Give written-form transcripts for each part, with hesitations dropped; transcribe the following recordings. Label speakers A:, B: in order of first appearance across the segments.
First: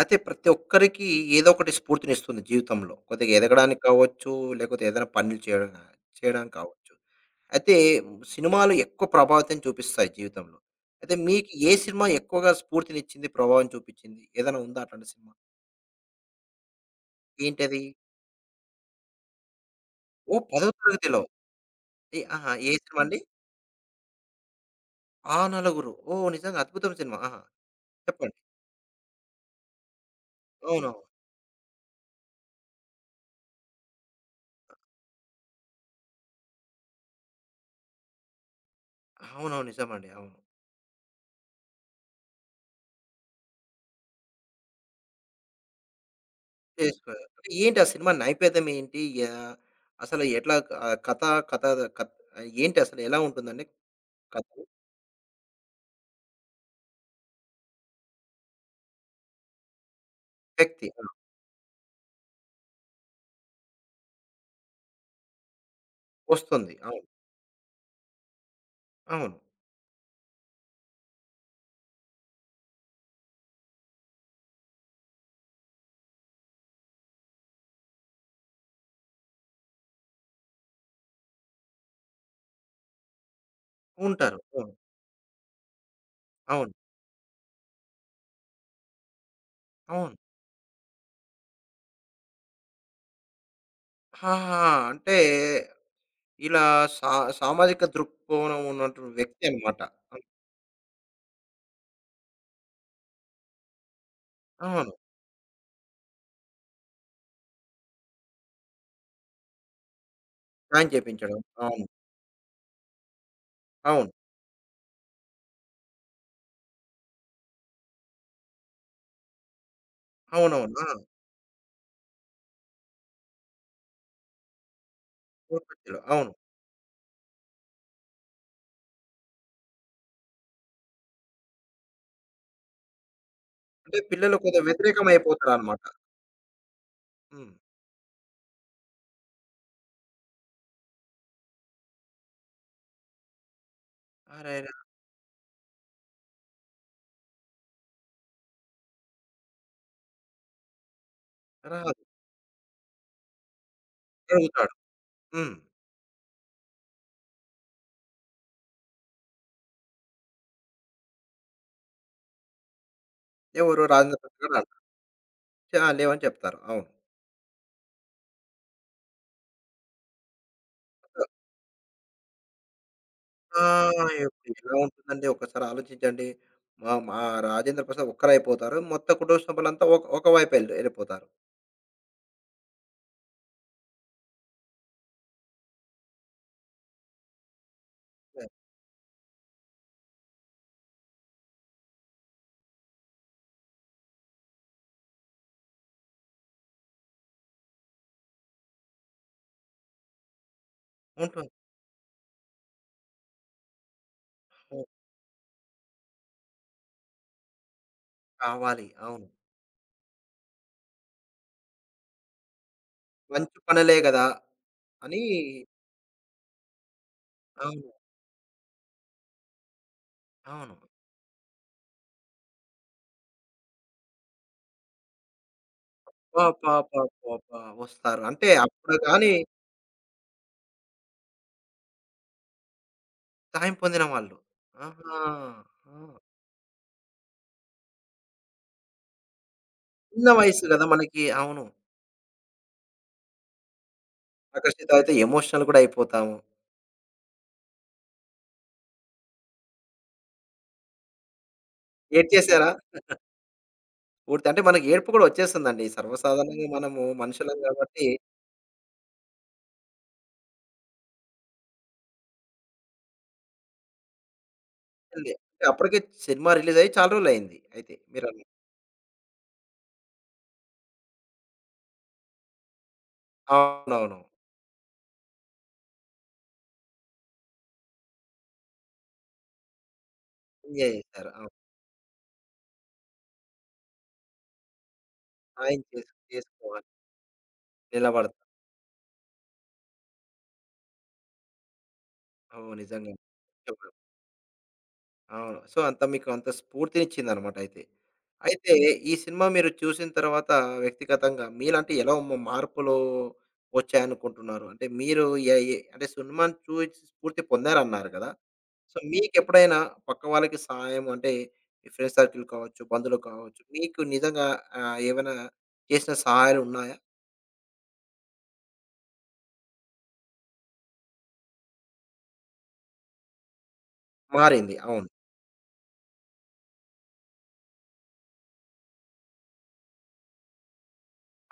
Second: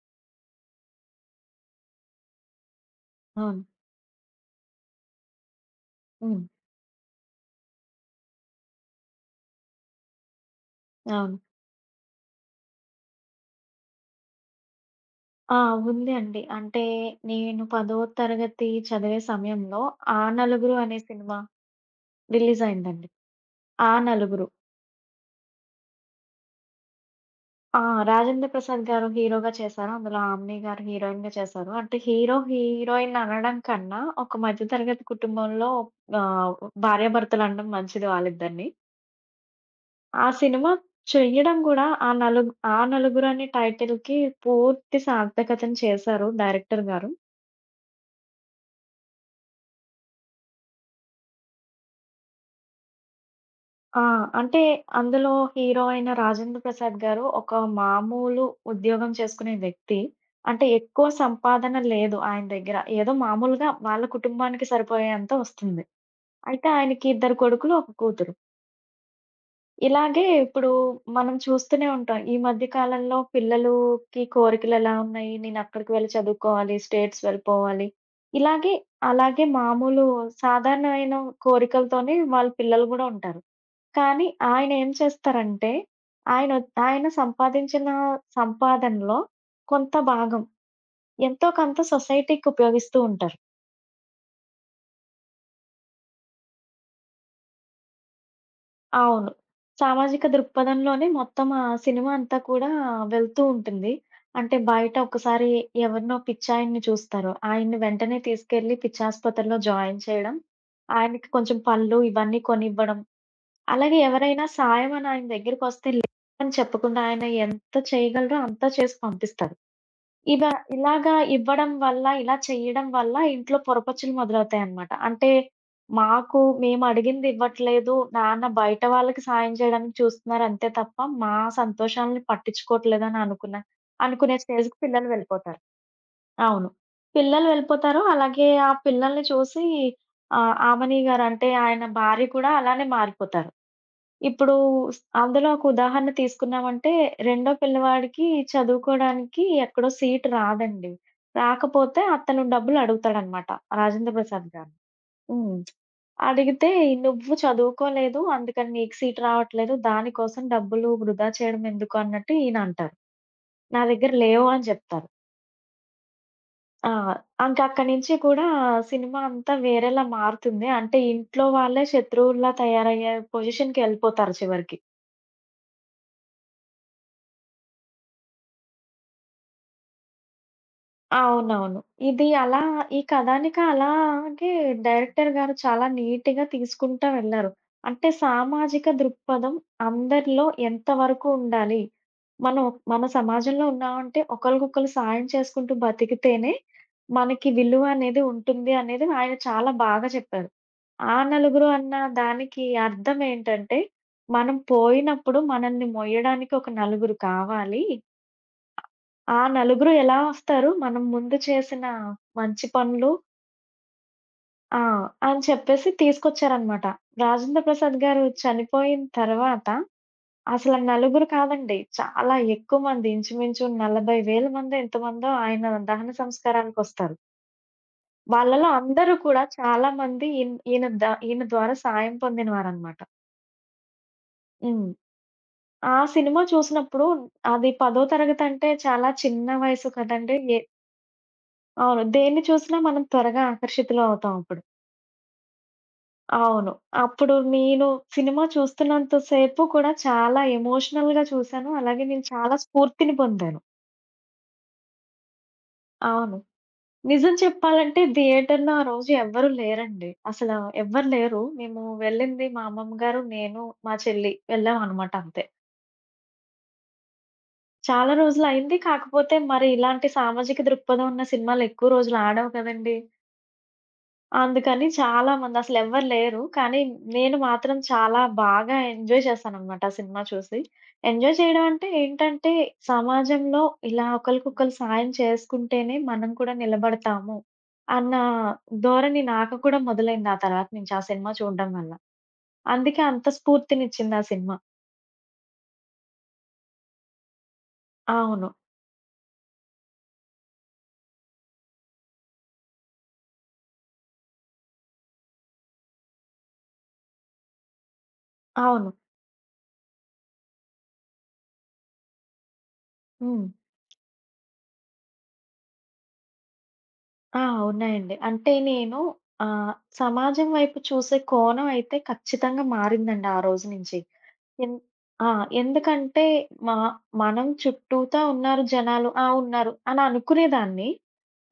A: అయితే ప్రతి ఒక్కరికి ఏదో ఒకటి స్ఫూర్తినిస్తుంది జీవితంలో. కొద్దిగా
B: అవును.
A: ఎదగడానికి కావచ్చు, లేకపోతే ఏదైనా పనులు చేయడం గా
B: హ్మ్.
A: చేయడానికి కావచ్చు. అయితే సినిమాలు ఎక్కువ ప్రభావితం చూపిస్తాయి జీవితంలో. అయితే
B: అవును.
A: మీకు ఏ సినిమా ఎక్కువగా స్ఫూర్తినిచ్చింది, ప్రభావం చూపించింది? ఏదైనా ఉందా అట్లాంటి సినిమా?
B: ఆ! ఉంది అండి. అంటే నేను
A: ఏంటది?
B: 10వ తరగతి చదివే సమయంలో 'ఆ
A: ఓహ్! 10వ
B: నలుగురు' అనే
A: తరగతిలో.
B: సినిమా
A: ఏ ఆహా!
B: రిలీజ్
A: ఏ సినిమా
B: అయిందండి.
A: అండి?
B: 'ఆ నలుగురు.'
A: ఆ నలుగురు. ఓహ్! నిజంగా అద్భుతం సినిమా. ఆహా!
B: ఆ!
A: చెప్పండి.
B: రాజేంద్ర ప్రసాద్ గారు హీరోగా చేశారు. అందులో ఆమ్ని గారు
A: అవునవును.
B: హీరోయిన్‌గా చేశారు. అంటే హీరో, హీరోయిన్ అనడం కన్నా ఒక మధ్య తరగతి కుటుంబంలో ఆహ్, భార్యాభర్తలు అనడం మంచిది వాళ్ళిద్దరిని.
A: అవునవును. నిజమండి.
B: ఆ
A: అవును.
B: సినిమా చెయ్యడం కూడా 'ఆ నలుగురు' అనే టైటిల్‌కి పూర్తి సార్థకతను చేశారు డైరెక్టర్ గారు.
A: చేసుకున్నారు. అంటే ఏంటి ఆ సినిమా నైపేతం ఏంటి? యాహ్! అసలు ఎట్లా కథ కథ కథ్ ఏంటి అసలు ఎలా ఉంటుందండి
B: ఆ!
A: కథ?
B: అంటే అందులో హీరో అయిన 'రాజేంద్ర ప్రసాద్' గారు ఒక మామూలు ఉద్యోగం చేసుకునే వ్యక్తి. అంటే
A: వ్యక్తి. ఆ!
B: ఎక్కువ సంపాదన లేదు ఆయన దగ్గర. ఏదో మామూలుగా వాళ్ళ కుటుంబానికి సరిపోయేంత వస్తుంది. అయితే
A: వస్తుంది. అవును.
B: ఆయనకి 2 కొడుకులు, 1 కూతురు.
A: అవును.
B: ఇలాగే ఇప్పుడు మనం చూస్తూనే ఉంటాం. ఈ మధ్య కాలంలో పిల్లలుకి కోరికలెలా ఉన్నాయి? నేనక్కడికి వెళ్ళి చదువుకోవాలి, స్టేట్స్ వెళ్ళిపోవాలి. ఇలాగే అలాగే మామూలు సాధారణమైన కోరికలతోనే వాళ్ళ పిల్లలు గూడా ఉంటారు. కానీ
A: ఉంటారు. అవును.
B: ఆయనేం చేస్తారంటే,
A: అవును.
B: ఆయన సంపాదించిన సంపాదనలో కొంత
A: అవును.
B: భాగం ఎంతో కొంత సొసైటీకి ఉపయోగిస్తూ ఉంటారు.
A: ఆహా! అంటే ఇలా సా సామాజిక దృక్కోణం ఉన్నటువంటి
B: అవును.
A: వ్యక్తి అన్నమాట.
B: సామాజిక దృక్పథంలోనే మొత్తం ఆ సినిమా అంతా కూడా వెళ్తూ ఉంటుంది. అంటే
A: అవును.
B: బయట ఒకసారి ఎవరినో పిచ్చాయన్ని చూస్తారు. ఆయన్ని వెంటనే తీసుకెళ్ళి పిచ్చాసుపత్రిలో జాయిన్ చేయడం,
A: న్యాయం
B: ఆయనకి
A: చేపించడం.
B: కొంచెం
A: అవును.
B: పళ్ళు ఇవన్నీ కొనివ్వడం. అలాగే
A: అవును.
B: ఎవరైనా సాయం అని ఆయన దగ్గరికొస్తే లేదని చెప్పకుండా ఆయన ఎంత చేయగలరో అంతా చేసి పంపిస్తారు. ఇవ
A: అవునవును. ఆ!
B: ఇలాగా ఇవ్వడం వల్ల, ఇలా చేయడం వల్ల ఇంట్లో పొరపచ్చులు మొదలవుతాయన్నమాట. అంటే
A: పూర్వజులు. అవును.
B: మాకు మేము అడిగింది ఇవ్వట్లేదు. నాన్న బయట వాళ్ళకి సాయం చేయడానికి చూస్తున్నారు అంతే తప్ప, మా సంతోషాల్ని పట్టించుకోవట్లేదని
A: అంటే పిల్లలు
B: అనుకునే
A: కొంచెం
B: స్టేజ్‌కి
A: వ్యతిరేకం
B: పిల్లలు వెళ్ళిపోతారు.
A: అయిపోతారన్నమాట.
B: అవును. పిల్లలు
A: హ్మ్.
B: వెళ్ళిపోతారు. అలాగే ఆ పిల్లల్ని చూసి ఆమని గారు అంటే ఆయన భార్య కూడా అలానే మారిపోతారు. ఇప్పుడు
A: అరెరే!
B: అందులో ఒక ఉదాహరణ తీసుకున్నామంటే, రెండో పిల్లవాడికి చదువుకోడానికి ఎక్కడో సీట్ రాదండి. రాకపోతే
A: రాదు.
B: అతను డబ్బులడుగుతాడనమాట రాజేంద్ర ప్రసాద్ గారు.
A: అడుగుతాడు. హ్మ్.
B: హ్మ్. అడిగితే, "నువ్వు చదువుకోలేదు, అందుకని నీకు సీట్ రావట్లేదు. దానికోసం డబ్బులు వృధా చేయడం ఎందుకు" అన్నట్టు ఈయన అంటారు.
A: ఎవరు
B: నా దగ్గర
A: రాజేంద్ర
B: లేవు
A: ప్రసాద్
B: అని
A: గారు?
B: చెప్తారు.
A: ఆ! లేవని చెప్తారు. అవును.
B: ఆ! ఇంక అక్కడి నుంచి కూడా సినిమా అంతా వేరేలా మారుతుంది. అంటే ఇంట్లో వాళ్ళే శత్రువుల్లా తయారయ్యే
A: ఆ!
B: పొజిషన్‌కెళ్ళిపోతారు
A: ఇప్పుడు ఎలా
B: చివరికి.
A: ఉంటుందండి ఒక్కసారి ఆలోచించండి. మా మా రాజేంద్ర ప్రసాద్ ఒక్కరైపోతారు. మొత్తం కుటుంబ సభ్యులంతా ఒక ఒక వైపు ఎళ్ళిపోతారు.
B: అవునవును. ఇది అలా ఈ కథానిక అలాగే డైరెక్టర్ గారు చాలా నీట్‌గా తీసుకుంటా వెళ్లారు. అంటే సామాజిక దృక్పథం అందరిలో ఎంతవరకు ఉండాలి? మనం మన సమాజంలో ఉన్నామంటే ఒకళ్ళకొకళ్ళు సాయం చేసుకుంటూ బతికితేనే మనకి విలువ అనేది ఉంటుంది అనేది ఆయన చాలా బాగా చెప్పారు. ఆ
A: ఉంటుంది.
B: నలుగురు అన్న దానికి అర్థం ఏంటంటే, మనం
A: హ్మ్.
B: పోయినప్పుడు మనల్ని మొయ్యడానికి ఒక నలుగురు కావాలి.
A: కావాలి. అవును.
B: ఆ నలుగురు ఎలా వస్తారు? మనం ముందు చేసిన మంచి పనులు
A: మంచి పనులే గదా!
B: ఆ!
A: అని
B: అని చెప్పేసి తీసుకొచ్చారనమాట. రాజేంద్ర
A: అవును.
B: ప్రసాద్ గారు చనిపోయిన తర్వాత, అసల
A: అవును.
B: నలుగురు కాదండి. చాలా ఎక్కువ మంది ఇంచుమించు 40,000 మందో, ఎంతమందో ఆయన దహన సంస్కారానికొస్తారు.
A: అబ్బబ్బబ్బబ్బబ్బా! వస్తారు. అంటే
B: వాళ్ళలో
A: అప్పుడు
B: అందరూ
A: గాని
B: కూడా చాలా మంది ఈన్ ఈయన ద ఈయన ద్వారా సాయం పొందినవారనమాట.
A: సహాయం పొందిన వాళ్ళు.
B: హ్మ్.
A: ఆహా! ఆ!
B: ఆ సినిమా చూసినప్పుడు అది 10వ తరగతంటే చాలా చిన్న వయసు
A: చిన్న
B: కదండీ!
A: వయసు గదా! మనకి. అవును.
B: అవును. దేన్ని చూసినా మనం త్వరగా ఆకర్షితులవుతాం అప్పుడు.
A: ఆకర్షిత అయితే ఎమోషనల్ గూడా అయిపోతాము.
B: అవును. అప్పుడు నేను సినిమా చూస్తున్నంత సేపు కూడా చాలా ఎమోషనల్‌గా చూసాను. అలాగే నేను చాలా
A: ఏడ్చేసారా?
B: స్ఫూర్తిని పొందాను.
A: పూర్తి అంటే మనకి ఏడుపు కూడా వచ్చేస్తుందండి.
B: అవును.
A: సర్వసాధారణంగా మనము
B: నిజం
A: మనుషులం
B: చెప్పాలంటే
A: కాబట్టి
B: థియేటర్‌లో ఆ రోజు ఎవ్వరు లేరండి. అసల ఎవ్వరు లేరు. మేము వెళ్ళింది మా అమ్మమ్మ గారు, నేను, మా చెల్లి వెళ్ళామనమాట
A: లే
B: అంతే.
A: అప్పటికే సినిమా రిలీజ్ అయ్యి చాలా రోజులయింది. అయితే
B: చాలా
A: మీరన్నట్టు.
B: రోజులయింది. కాకపోతే మరి ఇలాంటి సామాజిక దృక్పథం ఉన్న సినిమాలు ఎక్కువ రోజులు ఆడవు కదండీ!
A: అవునవును.
B: అందుకని చాలామంది అసలెవ్వరు లేరు. కానీ నేను మాత్రం చాలా బాగా ఎంజాయ్ చేశాననమాట ఆ సినిమా చూసి.
A: ఎంజాయ్ చేశారు.
B: ఎంజాయ్
A: అవును.
B: చేయడం అంటే ఏంటంటే, సమాజంలో ఇలా ఒకళ్ళకొకళ్ళు సాయం
A: సాయం
B: చేసుకుంటేనే
A: చేసు
B: మనం కూడా
A: చేసుకోవాలి.
B: నిలబడతాము అన్న
A: నిలబడతాం.
B: ధోరణి నాకు కూడా మొదలైంది ఆ తర్వాత నుంచి ఆ సినిమా చూడడం వల్ల.
A: అవును.
B: అందుకే
A: నిజంగా.
B: అంత
A: చెప్పారు.
B: స్ఫూర్తినిచ్చింది ఆ సినిమా.
A: అవును. సో, అంత మీకు అంత స్ఫూర్తినిచ్చిందన్నమాట అయితే.
B: అవును.
A: అయితే ఈ సినిమా మీరు చూసిన తర్వాత వ్యక్తిగతంగా మీలంటే ఎలా మార్పులు వచ్చాయనుకుంటున్నారు? అంటే మీరు ఎ ఎ అంటే సినిమాని చూసి స్ఫూర్తి పొందారన్నారు కదా!
B: అవును.
A: సో, మీకెప్పుడైనా పక్క వాళ్ళకి సహాయం అంటే, మీ ఫ్రెండ్స్ సర్కిల్ కావచ్చు, బంధువులు
B: హ్మ్.
A: కావచ్చు, మీకు నిజంగా ఏమైనా చేసిన సహాయాలున్నాయా?
B: ఆ! ఉన్నాయండి. అంటే నేను ఆహ్, సమాజం వైపు చూసే కోణం అయితే ఖచ్చితంగా మారిందండి ఆ రోజు నుంచి.
A: మారింది.
B: ఎన్
A: అవును.
B: ఆ! ఎందుకంటే మా మనం చుట్టూతా ఉన్నారు జనాలు. ఆ! ఉన్నారు అని అనుకునేదాన్ని.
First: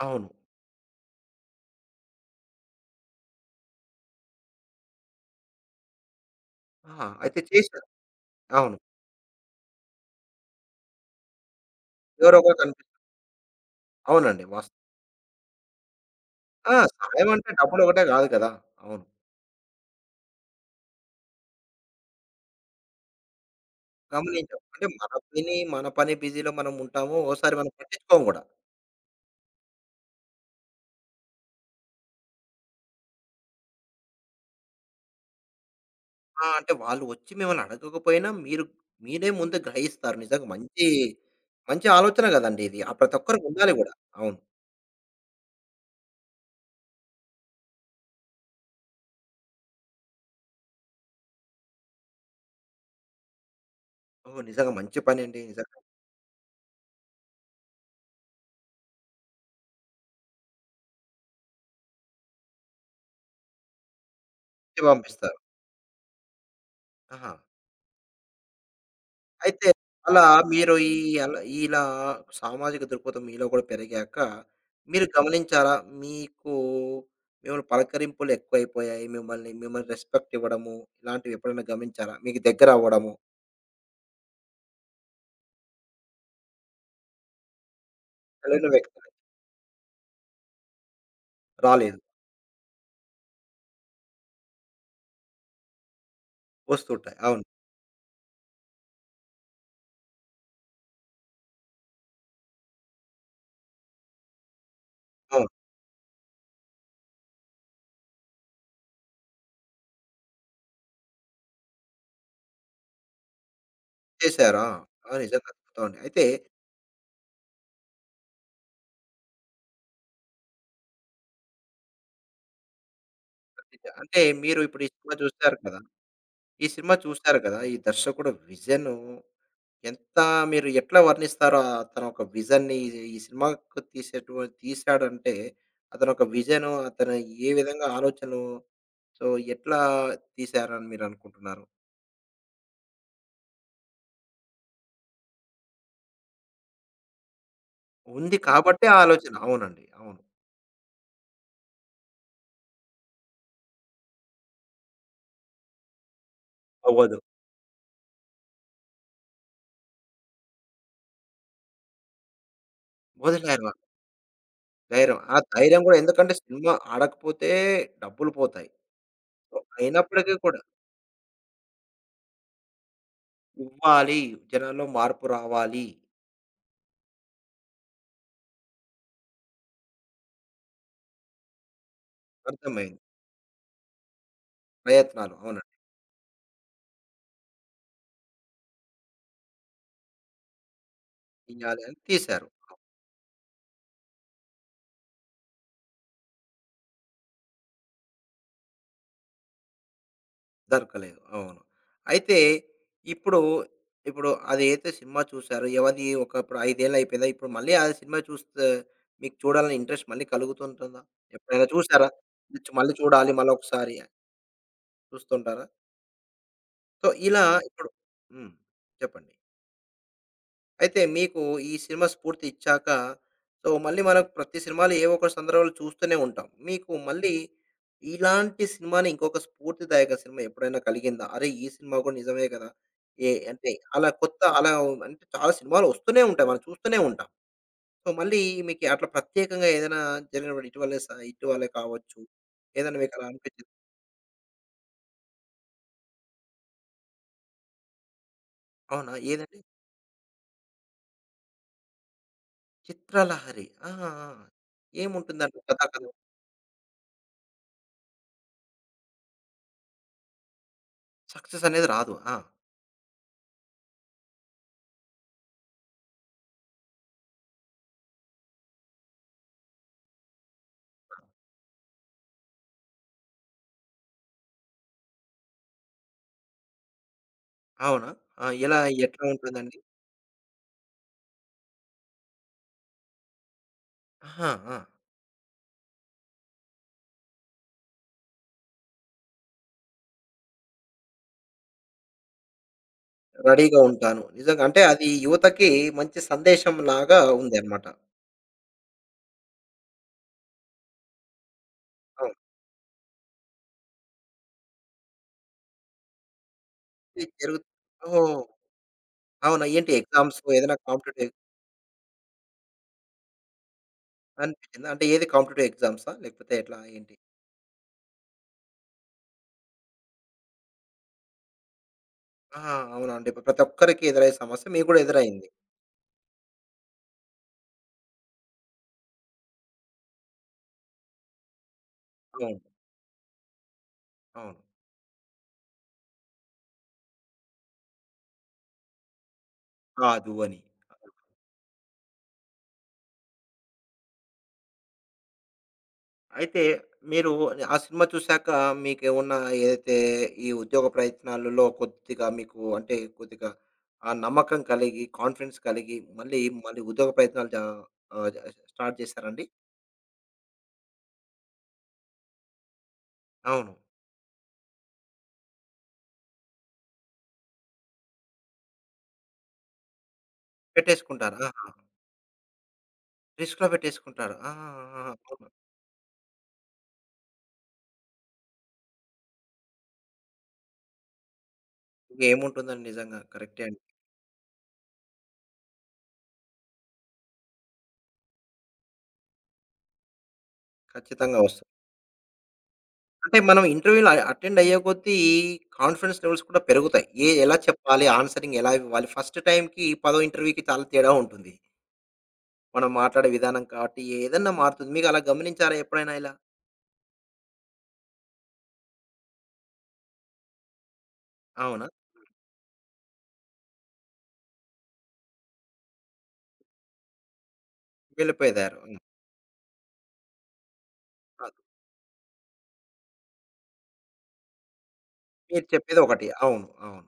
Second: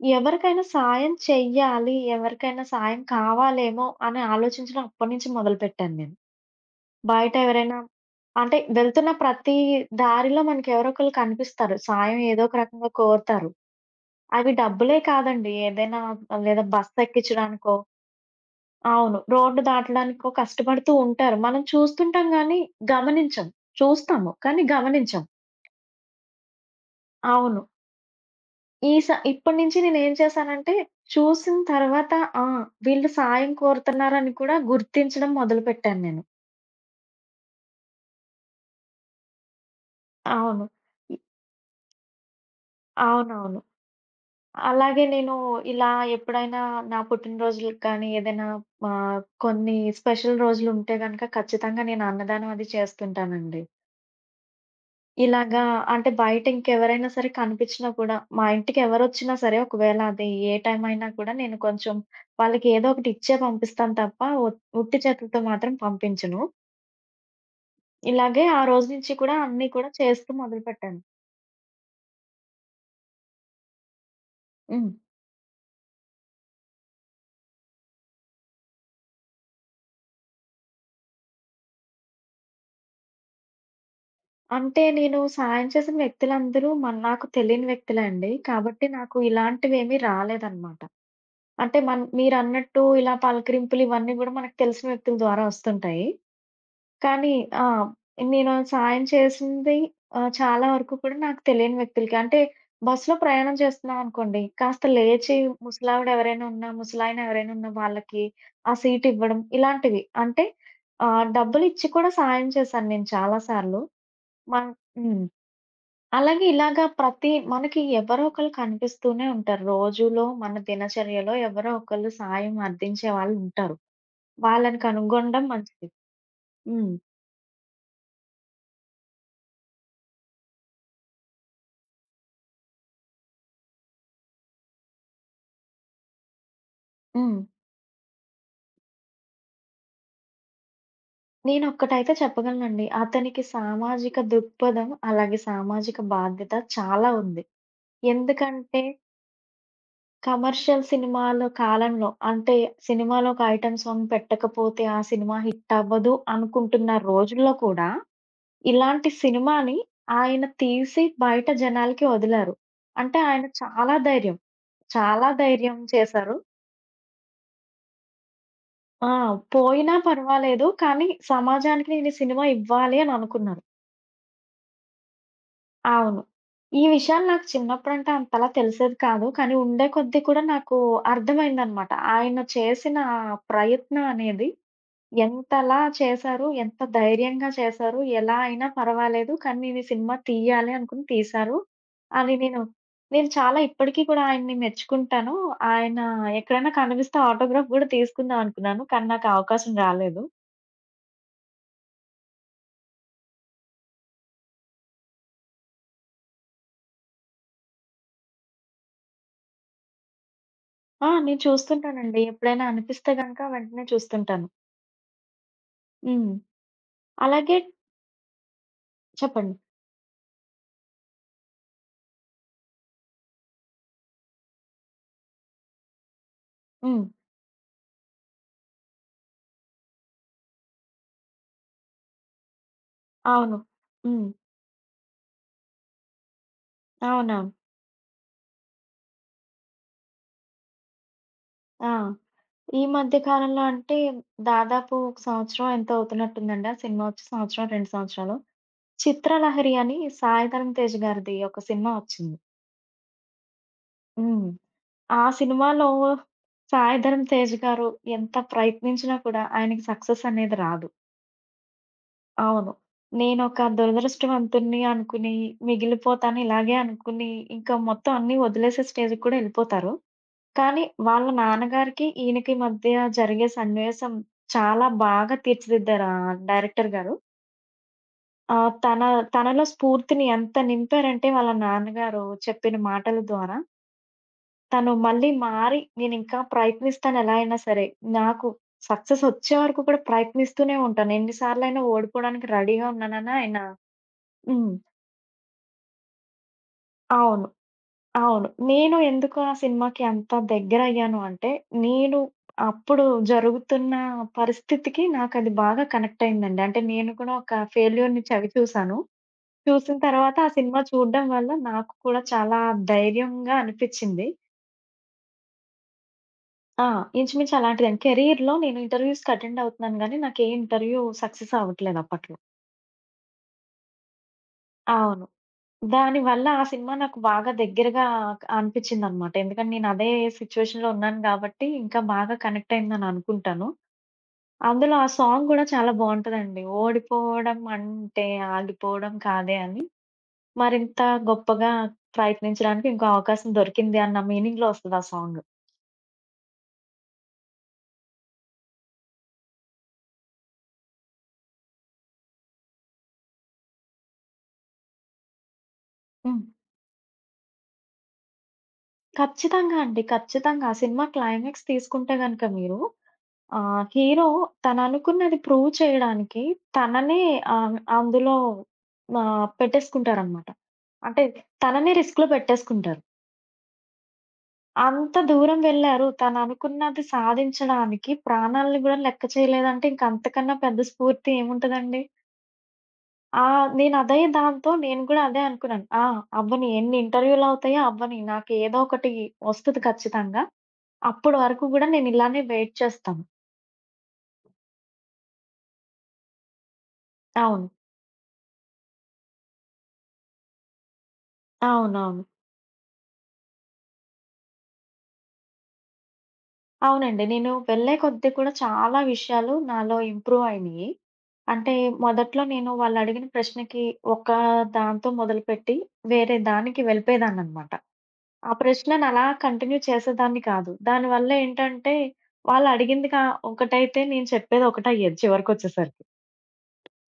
A: అవును.
B: ఎవరికైనా సాయం చెయ్యాలి, ఎవరికైనా సాయం కావాలేమో అని ఆలోచించడం అప్పటి నుంచి మొదలుపెట్టాను నేను.
A: ఆహా!
B: బయట
A: అయితే
B: ఎవరైనా
A: చేశారు.
B: అంటే
A: అవును.
B: వెళ్తున్న ప్రతి దారిలో మనకి ఎవరో ఒకళ్ళు కనిపిస్తారు. సాయం
A: ఎవరో
B: ఏదో
A: ఒకరు
B: ఒక
A: కనిపి
B: రకంగా కోరతారు.
A: అవునండి.
B: అవి
A: వాస్తవం.
B: డబ్బులే కాదండి. ఏదైనా లేదా
A: ఆ! సహాయం అంటే
B: బస్సెక్కించడానికో
A: డబ్బులొకటే కాదు కదా! అవును.
B: అవును. రోడ్డు దాటడానికో కష్టపడుతూ ఉంటారు. మనం చూస్తుంటాం గానీ, గమనించం. చూస్తాము,
A: గమనించాం.
B: కానీ
A: అంటే మన
B: గమనించం.
A: పని, మన పని బిజీలో మనం ఉంటాము. ఓసారి
B: అవును.
A: మనం పట్టించుకోము కూడా.
B: ఈ స ఇప్పటి నుంచి నేనేం చేశానంటే, చూసిన తర్వాత ఆ! వీళ్ళు సాయం కోరుతున్నారని కూడా గుర్తించడం మొదలుపెట్టాను నేను.
A: ఆ! అంటే వాళ్ళు వచ్చి మిమ్మల్ని అడగకపోయినా మీరు మీరే ముందు గ్రహిస్తారు. నిజంగా
B: అవును.
A: మంచి,
B: ఇ
A: మంచి ఆలోచన కదండీ ఇది. ఆ! ప్రతి ఒక్కరికి
B: అవునవును.
A: ఉండాలి కూడా. అవును.
B: అలాగే నేను ఇలా ఎప్పుడైనా నా పుట్టినరోజులకి కానీ, ఏదైనా కొన్ని స్పెషల్ రోజులుంటే గనక ఖచ్చితంగా నేను అన్నదానం అది చేస్తుంటానండి.
A: ఓహ్! నిజంగా మంచి పనండి.
B: ఇలాగా
A: నిజంగా
B: అంటే బయట ఇంకెవరైనా సరే కనిపించినా కూడా, మా ఇంటికి ఎవరొచ్చినా సరే ఒకవేళ అది ఏ టైం అయినా కూడా నేను కొంచెం వాళ్ళకి ఏదో ఒకటి ఇచ్చే పంపిస్తాను తప్ప
A: ఇచ్చి
B: ఉట్టి
A: పంపిస్తారు.
B: చేతులతో మాత్రం పంపించను.
A: ఆహా!
B: ఇలాగే ఆ రోజు నుంచి కూడా
A: అయితే
B: అన్నీ కూడా
A: అలా
B: చేస్తూ
A: మీరు ఈ
B: మొదలుపెట్టాను.
A: అలా ఇలా సామాజిక దృక్పథం మీలో కూడా పెరిగాక,
B: హ్మ్.
A: మీరు గమనించారా? మీకు మిమ్మల్ని పలకరింపులు ఎక్కువైపోయాయి. మిమ్మల్ని మిమ్మల్ని రెస్పెక్ట్ ఇవ్వడము, ఇలాంటివి ఎప్పుడైనా గమనించారా? మీకు దగ్గర అవ్వడము
B: అంటే నేను సాయం చేసిన వ్యక్తులందరూ నాకు తెలియని వ్యక్తులే అండి.
A: తెలియని
B: కాబట్టి
A: వ్యక్తులు
B: నాకు ఇలాంటివేమీ రాలేదనమాట. అంటే
A: రాలేదు.
B: మీరన్నట్టు ఇలా పలకరింపులు ఇవన్నీ గూడా మనకు తెలిసిన వ్యక్తుల ద్వారా వస్తుంటాయి.
A: వస్తుంటాయి.
B: కానీ
A: అవును.
B: ఆ! నేను సాయం చేసింది చాలా వరకు కూడా నాకు తెలియని వ్యక్తులకి. అంటే బస్సులో ప్రయాణం చేస్తున్నామనుకోండి, కాస్త లేచి
A: అవును.
B: ముసలావిడ ఎవరైనా ఉన్నా, ముసలాయన ఎవరైనా ఉన్నా వాళ్ళకి ఆ సీట్ ఇవ్వడం ఇలాంటివి. అంటే డబ్బులిచ్చి కూడా సాయం చేశాను నేను చాలా సార్లు.
A: చేశారు.
B: మన
A: ఆ! ఆ!
B: హ్మ్.
A: నిజంగా అద్భుతం అండి. అయితే
B: అలాగే ఇలాగా ప్రతి మనకి ఎవరో ఒకళ్ళు కనిపిస్తూనే ఉంటారు. రోజులో మన దినచర్యలో ఎవరో ఒకళ్ళు సాయం అందించే వాళ్ళుంటారు.
A: అంటే మీరు
B: వాళ్ళని
A: ఇప్పుడు ఈ సినిమా
B: కనుగొనడం
A: చూసారు కదా!
B: మంచిది.
A: ఈ
B: హ్మ్.
A: సినిమా చూసారు కదా! ఈ దర్శకుడు విజను ఎంత మీరు ఎట్లా వర్ణిస్తారో తన ఒక విజన్‌ని ఈ సినిమాకు తీశాడంటే అతను ఒక విజను, అతను
B: హ్మ్.
A: ఏ విధంగా ఆలోచనలు సో, ఎట్లా తీశారని మీరు అనుకుంటున్నారు?
B: నేనొక్కటైతే చెప్పగలనండి. అతనికి సామాజిక దృక్పథం, అలాగే సామాజిక బాధ్యత చాలా ఉంది.
A: ఉంది
B: ఎందుకంటే
A: కాబట్టే ఆ ఆలోచన. అవునండి. అవును.
B: కమర్షియల్ సినిమాల కాలంలో అంటే సినిమాలో ఒక ఐటెమ్ సాంగ్ పెట్టకపోతే ఆ సినిమా హిట్ అవ్వదు అనుకుంటున్న
A: అవ్వదు.
B: రోజుల్లో కూడా ఇలాంటి సినిమాని ఆయన తీసి బయట జనాలకి వదిలారు. అంటే ఆయన
A: వదిలారు.
B: చాలా ధైర్యం,
A: ధైర్యం.
B: చాలా
A: ఆ
B: ధైర్యం
A: ధైర్యం కూడా ఎందుకంటే
B: చేశారు.
A: సినిమా ఆడకపోతే డబ్బులు పోతాయి.
B: ఆ!
A: సో,
B: పోయినా
A: అయినప్పటికీ కూడా
B: పర్వాలేదు కానీ సమాజానికి నేను ఈ సినిమా ఇవ్వాలి అని అనుకున్నారు.
A: ఇవ్వాలి, జనాల్లో మార్పు రావాలి.
B: అవును. ఈ విషయాలు నాకు చిన్నప్పుడంటే అంతలా తెలిసేది కాదు. కానీ ఉండే కొద్దీ కూడా నాకు అర్థమైందనమాట. ఆయన చేసిన
A: అర్థమైంది.
B: ప్రయత్నం అనేది
A: ప్రయత్నాలు అవునండి.
B: ఎంతలా చేశారు, ఎంత ధైర్యంగా చేశారు, ఎలా అయినా పర్వాలేదు కానీ నేను ఈ సినిమా తీయాలి అనుకుని తీశారు.
A: తీయాలి అని
B: అని
A: తీశారు.
B: నేను నేను చాలా ఇప్పటికి కూడా ఆయన్ని మెచ్చుకుంటాను. ఆయన ఎక్కడైనా కనిపిస్తే ఆటోగ్రాఫ్ గూడా తీసుకుందాం అనుకున్నాను. కానీ నాకు అవకాశం రాలేదు.
A: దొరకలేదు. అవును. అయితే ఇప్పుడు, ఇప్పుడు అదైతే సినిమా చూసారో ఎవరిది ఒక ఇప్పుడు 5 ఏళ్ళు అయిపోయిందా? ఇప్పుడు మళ్ళీ ఆ సినిమా చూస్తే మీకు చూడాలని ఇంట్రెస్ట్ మళ్ళీ కలుగుతుంటుందా?
B: నేను
A: ఎప్పుడైనా చూసారా?
B: చూస్తుంటానండి. ఎప్పుడైనా
A: మళ్ళీ
B: అనిపిస్తే
A: చూడాలి
B: గనక వెంటనే
A: మళ్ళొకసారి
B: చూస్తుంటాను.
A: చూస్తుంటారా?
B: హ్మ్.
A: సో, ఇలా
B: అలాగే
A: ఇప్పుడు హ్మ్. చెప్పండి.
B: చెప్పండి.
A: అయితే మీకు ఈ సినిమా స్ఫూర్తి ఇచ్చాక, సో, మళ్ళీ మనం ప్రతి సినిమాలో ఏవో ఒక సందర్భాలు చూస్తూనే ఉంటాం. మీకు
B: హ్మ్.
A: మళ్ళీ ఇలాంటి సినిమాని ఇంకొక స్ఫూర్తిదాయక సినిమా ఎప్పుడైనా కలిగిందా? అరే! ఈ సినిమా కూడా నిజమే కదా! ఏ
B: అవును.
A: అంటే అలా
B: హ్మ్.
A: కొత్త అలా అంటే చాలా సినిమాలు వస్తూనే ఉంటాయి. మనం చూస్తూనే ఉంటాం.
B: అవునవును.
A: సో, మళ్ళీ మీకు అట్లా ప్రత్యేకంగా ఏదైనా జరిగినప్పుడు ఇటీవలే
B: ఆ!
A: కావచ్చు.
B: ఈ
A: ఏదైనా మీకు
B: మధ్య
A: అలా
B: కాలంలో
A: అనిపించింది
B: అంటే దాదాపు ఒక సంవత్సరం ఎంతో అవుతున్నట్టుందండి. ఆ సినిమా వచ్చి సంవత్సరం, 2 సంవత్సరాలు.
A: అవునా? ఏదండి?
B: 'చిత్రలహరి' అని సాయి ధరమ్ తేజ్ గారిది ఒక సినిమా వచ్చింది.
A: 'చిత్రలహరి.' ఆ! ఆ! ఆ!
B: హ్మ్. ఆ
A: ఏముంటుందండి కథ,
B: సినిమాలో
A: కథ?
B: సాయి ధరమ్ తేజ్ గారు ఎంత ప్రయత్నించినా కూడా ఆయనకి సక్సెస్ అనేది రాదు.
A: సక్సెస్ అనేది రాదు. ఆ!
B: అవును. నేనొక దురదృష్టవంతుడిని అనుకుని మిగిలిపోతాను ఇలాగే అనుకుని ఇంకా మొత్తం అన్నీ వదిలేసే స్టేజ్‌కి కూడా ఎళ్ళిపోతారు. కానీ వాళ్ళ నాన్నగారికి, ఈయనకి మధ్య జరిగే సన్నివేశం చాలా బాగా తీర్చిదిద్దారు ఆ డైరెక్టర్ గారు.
A: అవునా? ఆ!
B: ఆహ్,
A: ఎలా?
B: తన
A: ఎట్లా
B: తనలో
A: ఉంటుందండి?
B: స్ఫూర్తిని ఎంత నింపారంటే వాళ్ళ నాన్నగారు చెప్పిన మాటల ద్వారా,
A: ఆహా! ఆ!
B: తను మళ్ళీ మారి నేనింకా ప్రయత్నిస్తాను ఎలా అయినా సరే. నాకు సక్సెస్ వచ్చే వరకు కూడా ప్రయత్నిస్తూనే ఉంటాను. ఎన్ని సార్లైనా ఓడిపోవడానికి రెడీగా ఉన్నానని ఆయన.
A: రెడీగా ఉంటాను. నిజంగా
B: హ్మ్.
A: అంటే అది యువతకి మంచి సందేశంలాగా
B: అవును.
A: ఉందన్నమాట.
B: అవును. నేను ఎందుకు ఆ సినిమాకి అంత దగ్గరయ్యాను అంటే, నేను
A: అవును.
B: అప్పుడు జరుగుతున్న పరిస్థితికి నాకది బాగా కనెక్ట్ అయిందండి. అంటే నేను
A: ఇది
B: కూడా
A: జరుగు
B: ఒక ఫెయిల్యూర్‌ని
A: ఓహ్!
B: చవి చూశాను.
A: అవునా? ఏంటి
B: చూసిన తర్వాత
A: ఎగ్జామ్స్
B: ఆ
A: ఏదైనా
B: సినిమా చూడడం
A: కాంపిటీటివ్
B: వల్ల నాకు కూడా చాలా ధైర్యంగా అనిపిచ్చింది.
A: అనిపించిందా? అంటే ఏది కాంపిటీటివ్ ఎగ్జామ్సా? లేకపోతే ఎట్లా
B: ఆ!
A: ఏంటి?
B: ఇంచుమించు అలాంటిదండి. కెరీర్‌లో నేను ఇంటర్వ్యూస్‌కి అటెండ్ అవుతున్నాను గానీ, నాకే ఇంటర్వ్యూ సక్సెస్ అవ్వట్లేదు అప్పట్లో.
A: ఆ! అవునండి. ప్రతి ఒక్కరికి ఎదురయ్యే సమస్య మీకు కూడా
B: అవును.
A: ఎదురైంది.
B: దానివల్ల ఆ సినిమా నాకు బాగా దగ్గరగా అనిపిచ్చిందనమాట. ఎందుకంటే నేను అదే సిట్యుయేషన్‌లో ఉన్నాను గాబట్టి, ఇంకా బాగా
A: అవును.
B: కనెక్ట్ అయిందని అనుకుంటాను.
A: అవును.
B: అందులో ఆ సాంగ్ గూడా చాలా బావుంటదండి. ఓడిపోవడం అంటే ఆగిపోవడం కాదే అని,
A: కాదు అని.
B: మరింత గొప్పగా ప్రయత్నించడానికి ఇంకో అవకాశం దొరికింది అన్న మీనింగ్‌లో వస్తది ఆ సాంగ్.
A: అయితే మీరు ఆ సినిమా చూసాక మీకేమన్నా ఏదైతే ఈ ఉద్యోగ ప్రయత్నాలలో కొద్దిగా మీకు అంటే కొద్దిగా ఆ నమ్మకం కలిగి, కాన్ఫిడెన్స్ కలిగి మళ్ళీ
B: హ్మ్.
A: మళ్ళీ ఉద్యోగ ప్రయత్నాలు జా ఆహ్, జ స్టార్ట్ చేసారండి?
B: ఖచ్చితంగా అండి. ఖచ్చితంగా. ఆ సినిమా క్లైమాక్స్ తీసుకుంటే గనక మీరు ఆ!
A: అవును.
B: హీరో తననుకున్నది ప్రూవ్ చేయడానికి తననే అందులో పెట్టేసుకుంటారనమాట. అంటే
A: పెట్టేసుకుంటారు. ఆహా!
B: తననే రిస్క్‌లో పెట్టేసుకుంటారు.
A: రిస్క్‌లో పెట్టేసుకుంటారు. ఆ! ఆ! ఆ!
B: అంత
A: అవును.
B: దూరం వెళ్లారు. తననుకున్నది సాధించడానికి ప్రాణాల్ని గూడా లెక్క చేయలేదంటే ఇంక అంతకన్నా పెద్ద స్ఫూర్తి ఏముంటదండి?
A: ఇంకా ఏముంటుందండి నిజంగా
B: ఆ!
A: కరెక్టే అండి.
B: నేనదే దాంతో నేను గూడా అదే అనుకున్నాను. అవ్వని ఎన్ని ఇంటర్వ్యూలవుతాయో అవ్వని నాకు ఏదో ఒకటి వస్తది ఖచ్చితంగా.
A: ఖచ్చితంగా
B: అప్పటి వరకు
A: వస్తుంది.
B: గూడా నేను ఇలానే వెయిట్ చేస్తాను.
A: అంటే మనం ఇంటర్వ్యూలో అటెండ్ అయ్యే కొద్దీ కాన్ఫిడెన్స్ లెవెల్స్ కూడా పెరుగుతాయి. ఏ ఎలా
B: అవును.
A: చెప్పాలి? ఆన్సరింగ్ ఎలా ఇవ్వాలి? ఫస్ట్ టైమ్‌కి పదో ఇంటర్వ్యూకి చాలా తేడా ఉంటుంది.
B: అవునవును.
A: మనం మాట్లాడే విధానం కాబట్టి ఏదన్నా మారుతుంది. మీకు అలా గమనించారా ఎప్పుడైనా ఇలా?
B: అవునండి. నేను వెళ్ళే కొద్దీ కూడా చాలా విషయాలు నాలో ఇంప్రూవ్ అయినియి. అంటే
A: అవునా?
B: మొదట్లో నేను వాళ్ళడిగిన ప్రశ్నకి ఒక దాంతో మొదలుపెట్టి వేరే దానికి వెళ్ళిపోయేదాన్ననమాట. ఆ
A: వెళ్ళిపోయారు. హ్మ్.
B: ప్రశ్నను అలా కంటిన్యూ చేసేదాన్ని కాదు. దానివల్ల
A: కాదు.
B: ఏంటంటే వాళ్ళడిగింది కా ఒకటైతే నేను చెప్పేది ఒకటయ్యేది
A: మీరు చెప్పేది
B: చివరికొచ్చేసరికి.
A: ఒకటి. అవును. అవును.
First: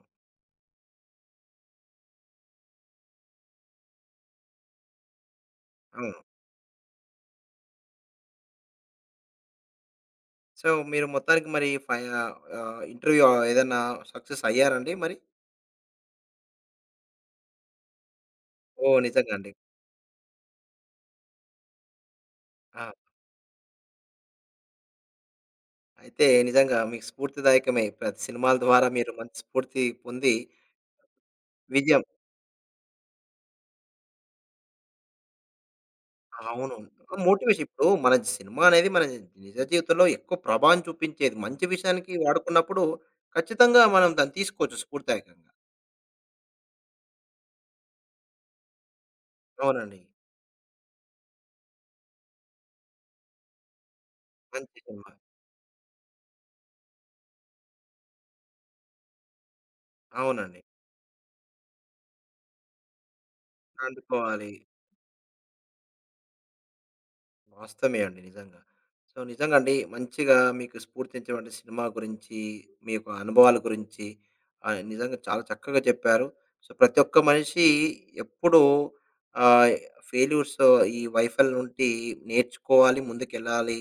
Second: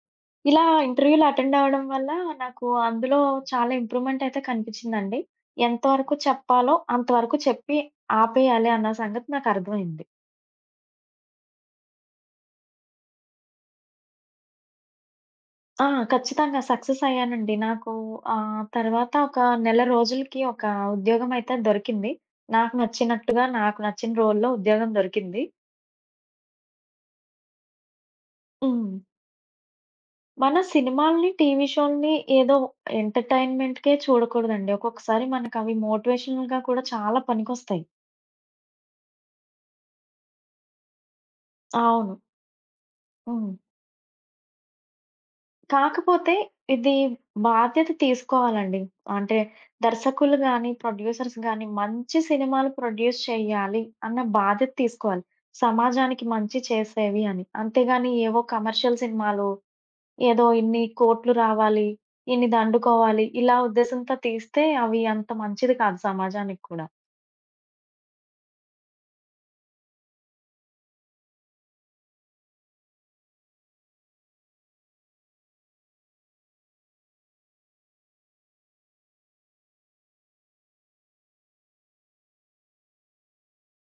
B: ఇలా ఇంటర్వ్యూలు అటెండ్ అవ్వడం వల్ల నాకు అందులో చాలా ఇంప్రూవ్‌మెంట్ అయితే కనిపిచ్చిందండి. ఎంతవరకు
A: అవును.
B: చెప్పాలో అంతవరకు చెప్పి ఆపేయాలి అన్న సంగతి నాకర్థమైంది.
A: సో, మీరు మొత్తానికి మరి ఇంటర్వ్యూ ఏదన్నా సక్సెస్ అయ్యారండి మరి?
B: ఖచ్చితంగా సక్సెస్ అయ్యానండి. నాకు
A: ఓహ్!
B: తర్వాత
A: నిజంగా
B: ఒక
A: అండి.
B: నెల రోజులకి ఒక ఉద్యోగమయితే దొరికింది. నాకు
A: ఆ!
B: నచ్చినట్టుగా, నాకు నచ్చిన రోల్‌లో ఉద్యోగం దొరికింది.
A: అయితే నిజంగా మీకు స్ఫూర్తిదాయకమే. ప్రతి సినిమాల ద్వారా
B: హ్మ్.
A: మీరు మంచి స్ఫూర్తి పొంది
B: మన సినిమాల్ని, టీవీ
A: విజయం
B: షోల్ని ఏదో ఎంటర్‌టైన్‌మెంట్‌కే చూడకూడదండి. ఒక్కొక్కసారి మనకవి మోటివేషనల్‌గా
A: అవును.
B: కూడా చాలా
A: మోటివేషన్
B: పనికొస్తాయి.
A: ఇప్పుడు మన సినిమా అనేది మన నిజ జీవితంలో ఎక్కువ ప్రభావం చూపించేది. మంచి విషయానికి
B: అవును.
A: వాడుకున్నప్పుడు
B: హ్మ్.
A: ఖచ్చితంగా మనం దాన్ని తీసుకోవచ్చు స్ఫూర్తిదాయకంగా.
B: కాకపోతే ఇది బాధ్యత తీసుకోవాలండి. అంటే
A: అవునండి.
B: దర్శకులు గాని, ప్రొడ్యూసర్స్ గాని మంచి సినిమాలు ప్రొడ్యూస్ చేయాలి అన్న బాధ్యత
A: మంచి సినిమా.
B: తీసుకోవాలి. సమాజానికి మంచి చేసేవి అని. అంతేగాని ఏవో కమర్షియల్ సినిమాలు ఏదో
A: అవునండి.
B: ఇన్ని కోట్లు రావాలి, ఇన్ని దండుకోవాలి ఇలా ఉద్దేశంతో
A: అందుకోవాలి.
B: తీస్తే అవి అంత మంచిది కాదు సమాజానికి కూడా.
A: వాస్తవమే అండి నిజంగా. సో, నిజంగా అండి మంచిగా మీకు స్ఫూర్తించేటువంటి సినిమా గురించి, మీ యొక్క అనుభవాల గురించి నిజంగా చాలా చక్కగా చెప్పారు. సో, ప్రతి ఒక్క మనిషి ఎప్పుడూ ఆహ్, ఫెయిల్యూర్స్ ఈ వైఫల్యం నుండి నేర్చుకోవాలి, ముందుకెళ్ళాలి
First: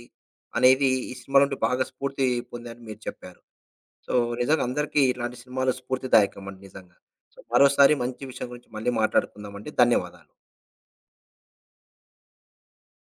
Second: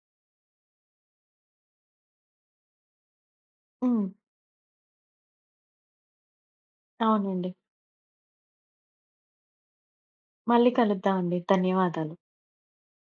A: అనేది ఈ సినిమా నుండి బాగా స్ఫూర్తి పొందని మీరు చెప్పారు.
B: హ్మ్.
A: సో, నిజంగా అందరికీ ఇలాంటి సినిమాలు స్ఫూర్తిదాయకం అండి నిజంగా. సో,
B: అవునండి.
A: మరోసారి మంచి విషయం గురించి మళ్ళీ మాట్లాడుకుందామండి. ధన్యవాదాలు.
B: మళ్ళీ కలుద్దామండి. ధన్యవాదాలు.